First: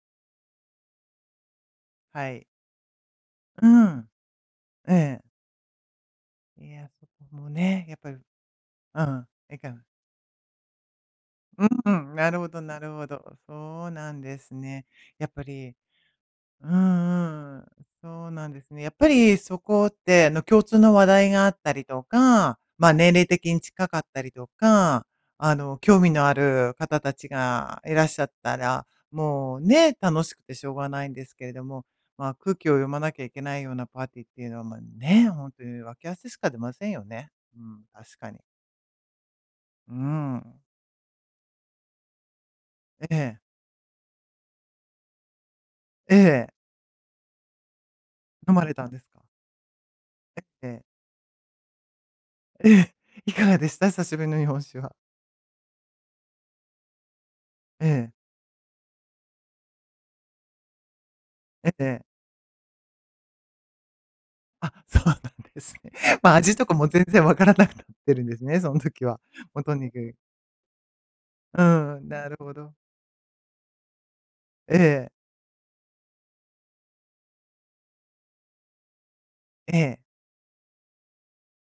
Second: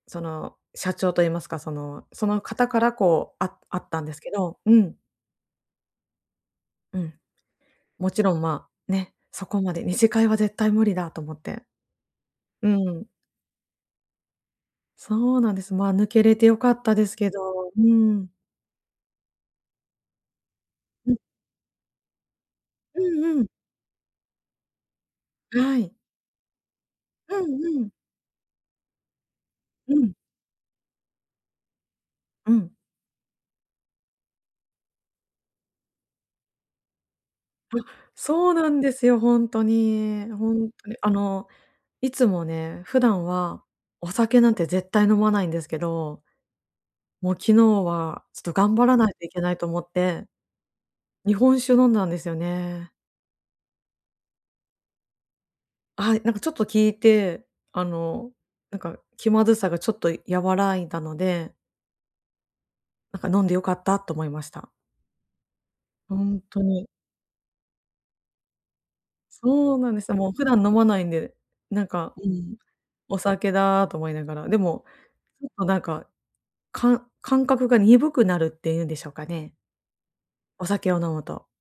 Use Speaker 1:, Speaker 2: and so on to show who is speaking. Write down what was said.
Speaker 1: その社長と言いますか、そのそ
Speaker 2: は
Speaker 1: の
Speaker 2: い。
Speaker 1: 方からこうあ
Speaker 2: う
Speaker 1: あったん
Speaker 2: ん。
Speaker 1: ですけど、う
Speaker 2: え
Speaker 1: ん。
Speaker 2: え。いや、
Speaker 1: う
Speaker 2: そこ
Speaker 1: ん。
Speaker 2: もね、やっ
Speaker 1: も
Speaker 2: ぱり、
Speaker 1: ちろん、まあ、
Speaker 2: う
Speaker 1: ね、
Speaker 2: ん。
Speaker 1: そ
Speaker 2: え
Speaker 1: こ
Speaker 2: か
Speaker 1: ま
Speaker 2: ん。
Speaker 1: で、二次会は絶対無理だと思って。
Speaker 2: うんうん。なるほど
Speaker 1: う
Speaker 2: なるほ
Speaker 1: ん。
Speaker 2: ど。そうなんですね。やっ
Speaker 1: そう
Speaker 2: ぱ
Speaker 1: なんです。
Speaker 2: り、
Speaker 1: まあ、抜けれて良
Speaker 2: う
Speaker 1: かったですけ
Speaker 2: んうん。
Speaker 1: ど。う
Speaker 2: そう
Speaker 1: ん。
Speaker 2: なんですね。やっぱりそこってあの、共通の話
Speaker 1: うん。
Speaker 2: 題があったりとか、まあ、
Speaker 1: う
Speaker 2: 年
Speaker 1: ん
Speaker 2: 齢
Speaker 1: うん。
Speaker 2: 的に近かったりとか、あの、
Speaker 1: はい。
Speaker 2: 興味のある方たち
Speaker 1: うん
Speaker 2: が
Speaker 1: うん。
Speaker 2: いらっしゃったら、もう
Speaker 1: う
Speaker 2: ね、
Speaker 1: ん。
Speaker 2: 楽しくてしょうがないんですけれども、まあ、
Speaker 1: う
Speaker 2: 空気
Speaker 1: ん。
Speaker 2: を読まなきゃいけないようなパーティーっていうのは、まあね、本当にわけ合わせしか出ませんよね。うん、
Speaker 1: あ、
Speaker 2: 確かに。
Speaker 1: そうなんですよ、本当
Speaker 2: う
Speaker 1: に。
Speaker 2: ん。
Speaker 1: 本当に、あのいつもね、普
Speaker 2: え
Speaker 1: 段
Speaker 2: え。
Speaker 1: はお酒なんて絶対飲まないんですけ
Speaker 2: え
Speaker 1: ど。
Speaker 2: え。
Speaker 1: もう昨日はちょっ
Speaker 2: 飲
Speaker 1: と
Speaker 2: まれ
Speaker 1: 頑
Speaker 2: た
Speaker 1: 張
Speaker 2: ん
Speaker 1: ら
Speaker 2: です
Speaker 1: ない
Speaker 2: か？
Speaker 1: といけないと思って。
Speaker 2: ええ。
Speaker 1: 日本酒を飲んだんですよね。
Speaker 2: え、いかがでした？久しぶりの日本酒は。
Speaker 1: はい、なんかちょっと効いて、あ
Speaker 2: ええ。
Speaker 1: のなんか気まずさがちょっと和らいだので。
Speaker 2: ええええ。
Speaker 1: なんか飲んで良かったと思いました。
Speaker 2: あ、そうなんですね。ま、
Speaker 1: 本
Speaker 2: 味
Speaker 1: 当
Speaker 2: とか
Speaker 1: に。
Speaker 2: も全然わからなくなってるんですね、その時は。もうと
Speaker 1: そう
Speaker 2: に
Speaker 1: なんです
Speaker 2: く。
Speaker 1: よ。もう普段飲まないんで、
Speaker 2: う
Speaker 1: なん
Speaker 2: ん、
Speaker 1: か、う
Speaker 2: なるほ
Speaker 1: ん。
Speaker 2: ど。
Speaker 1: お酒だと思いながら、で
Speaker 2: え
Speaker 1: も、
Speaker 2: え。
Speaker 1: ちょっとなんか、かん感覚が鈍くなるって言うんでしょうかね。
Speaker 2: ええ。
Speaker 1: お酒を飲むと。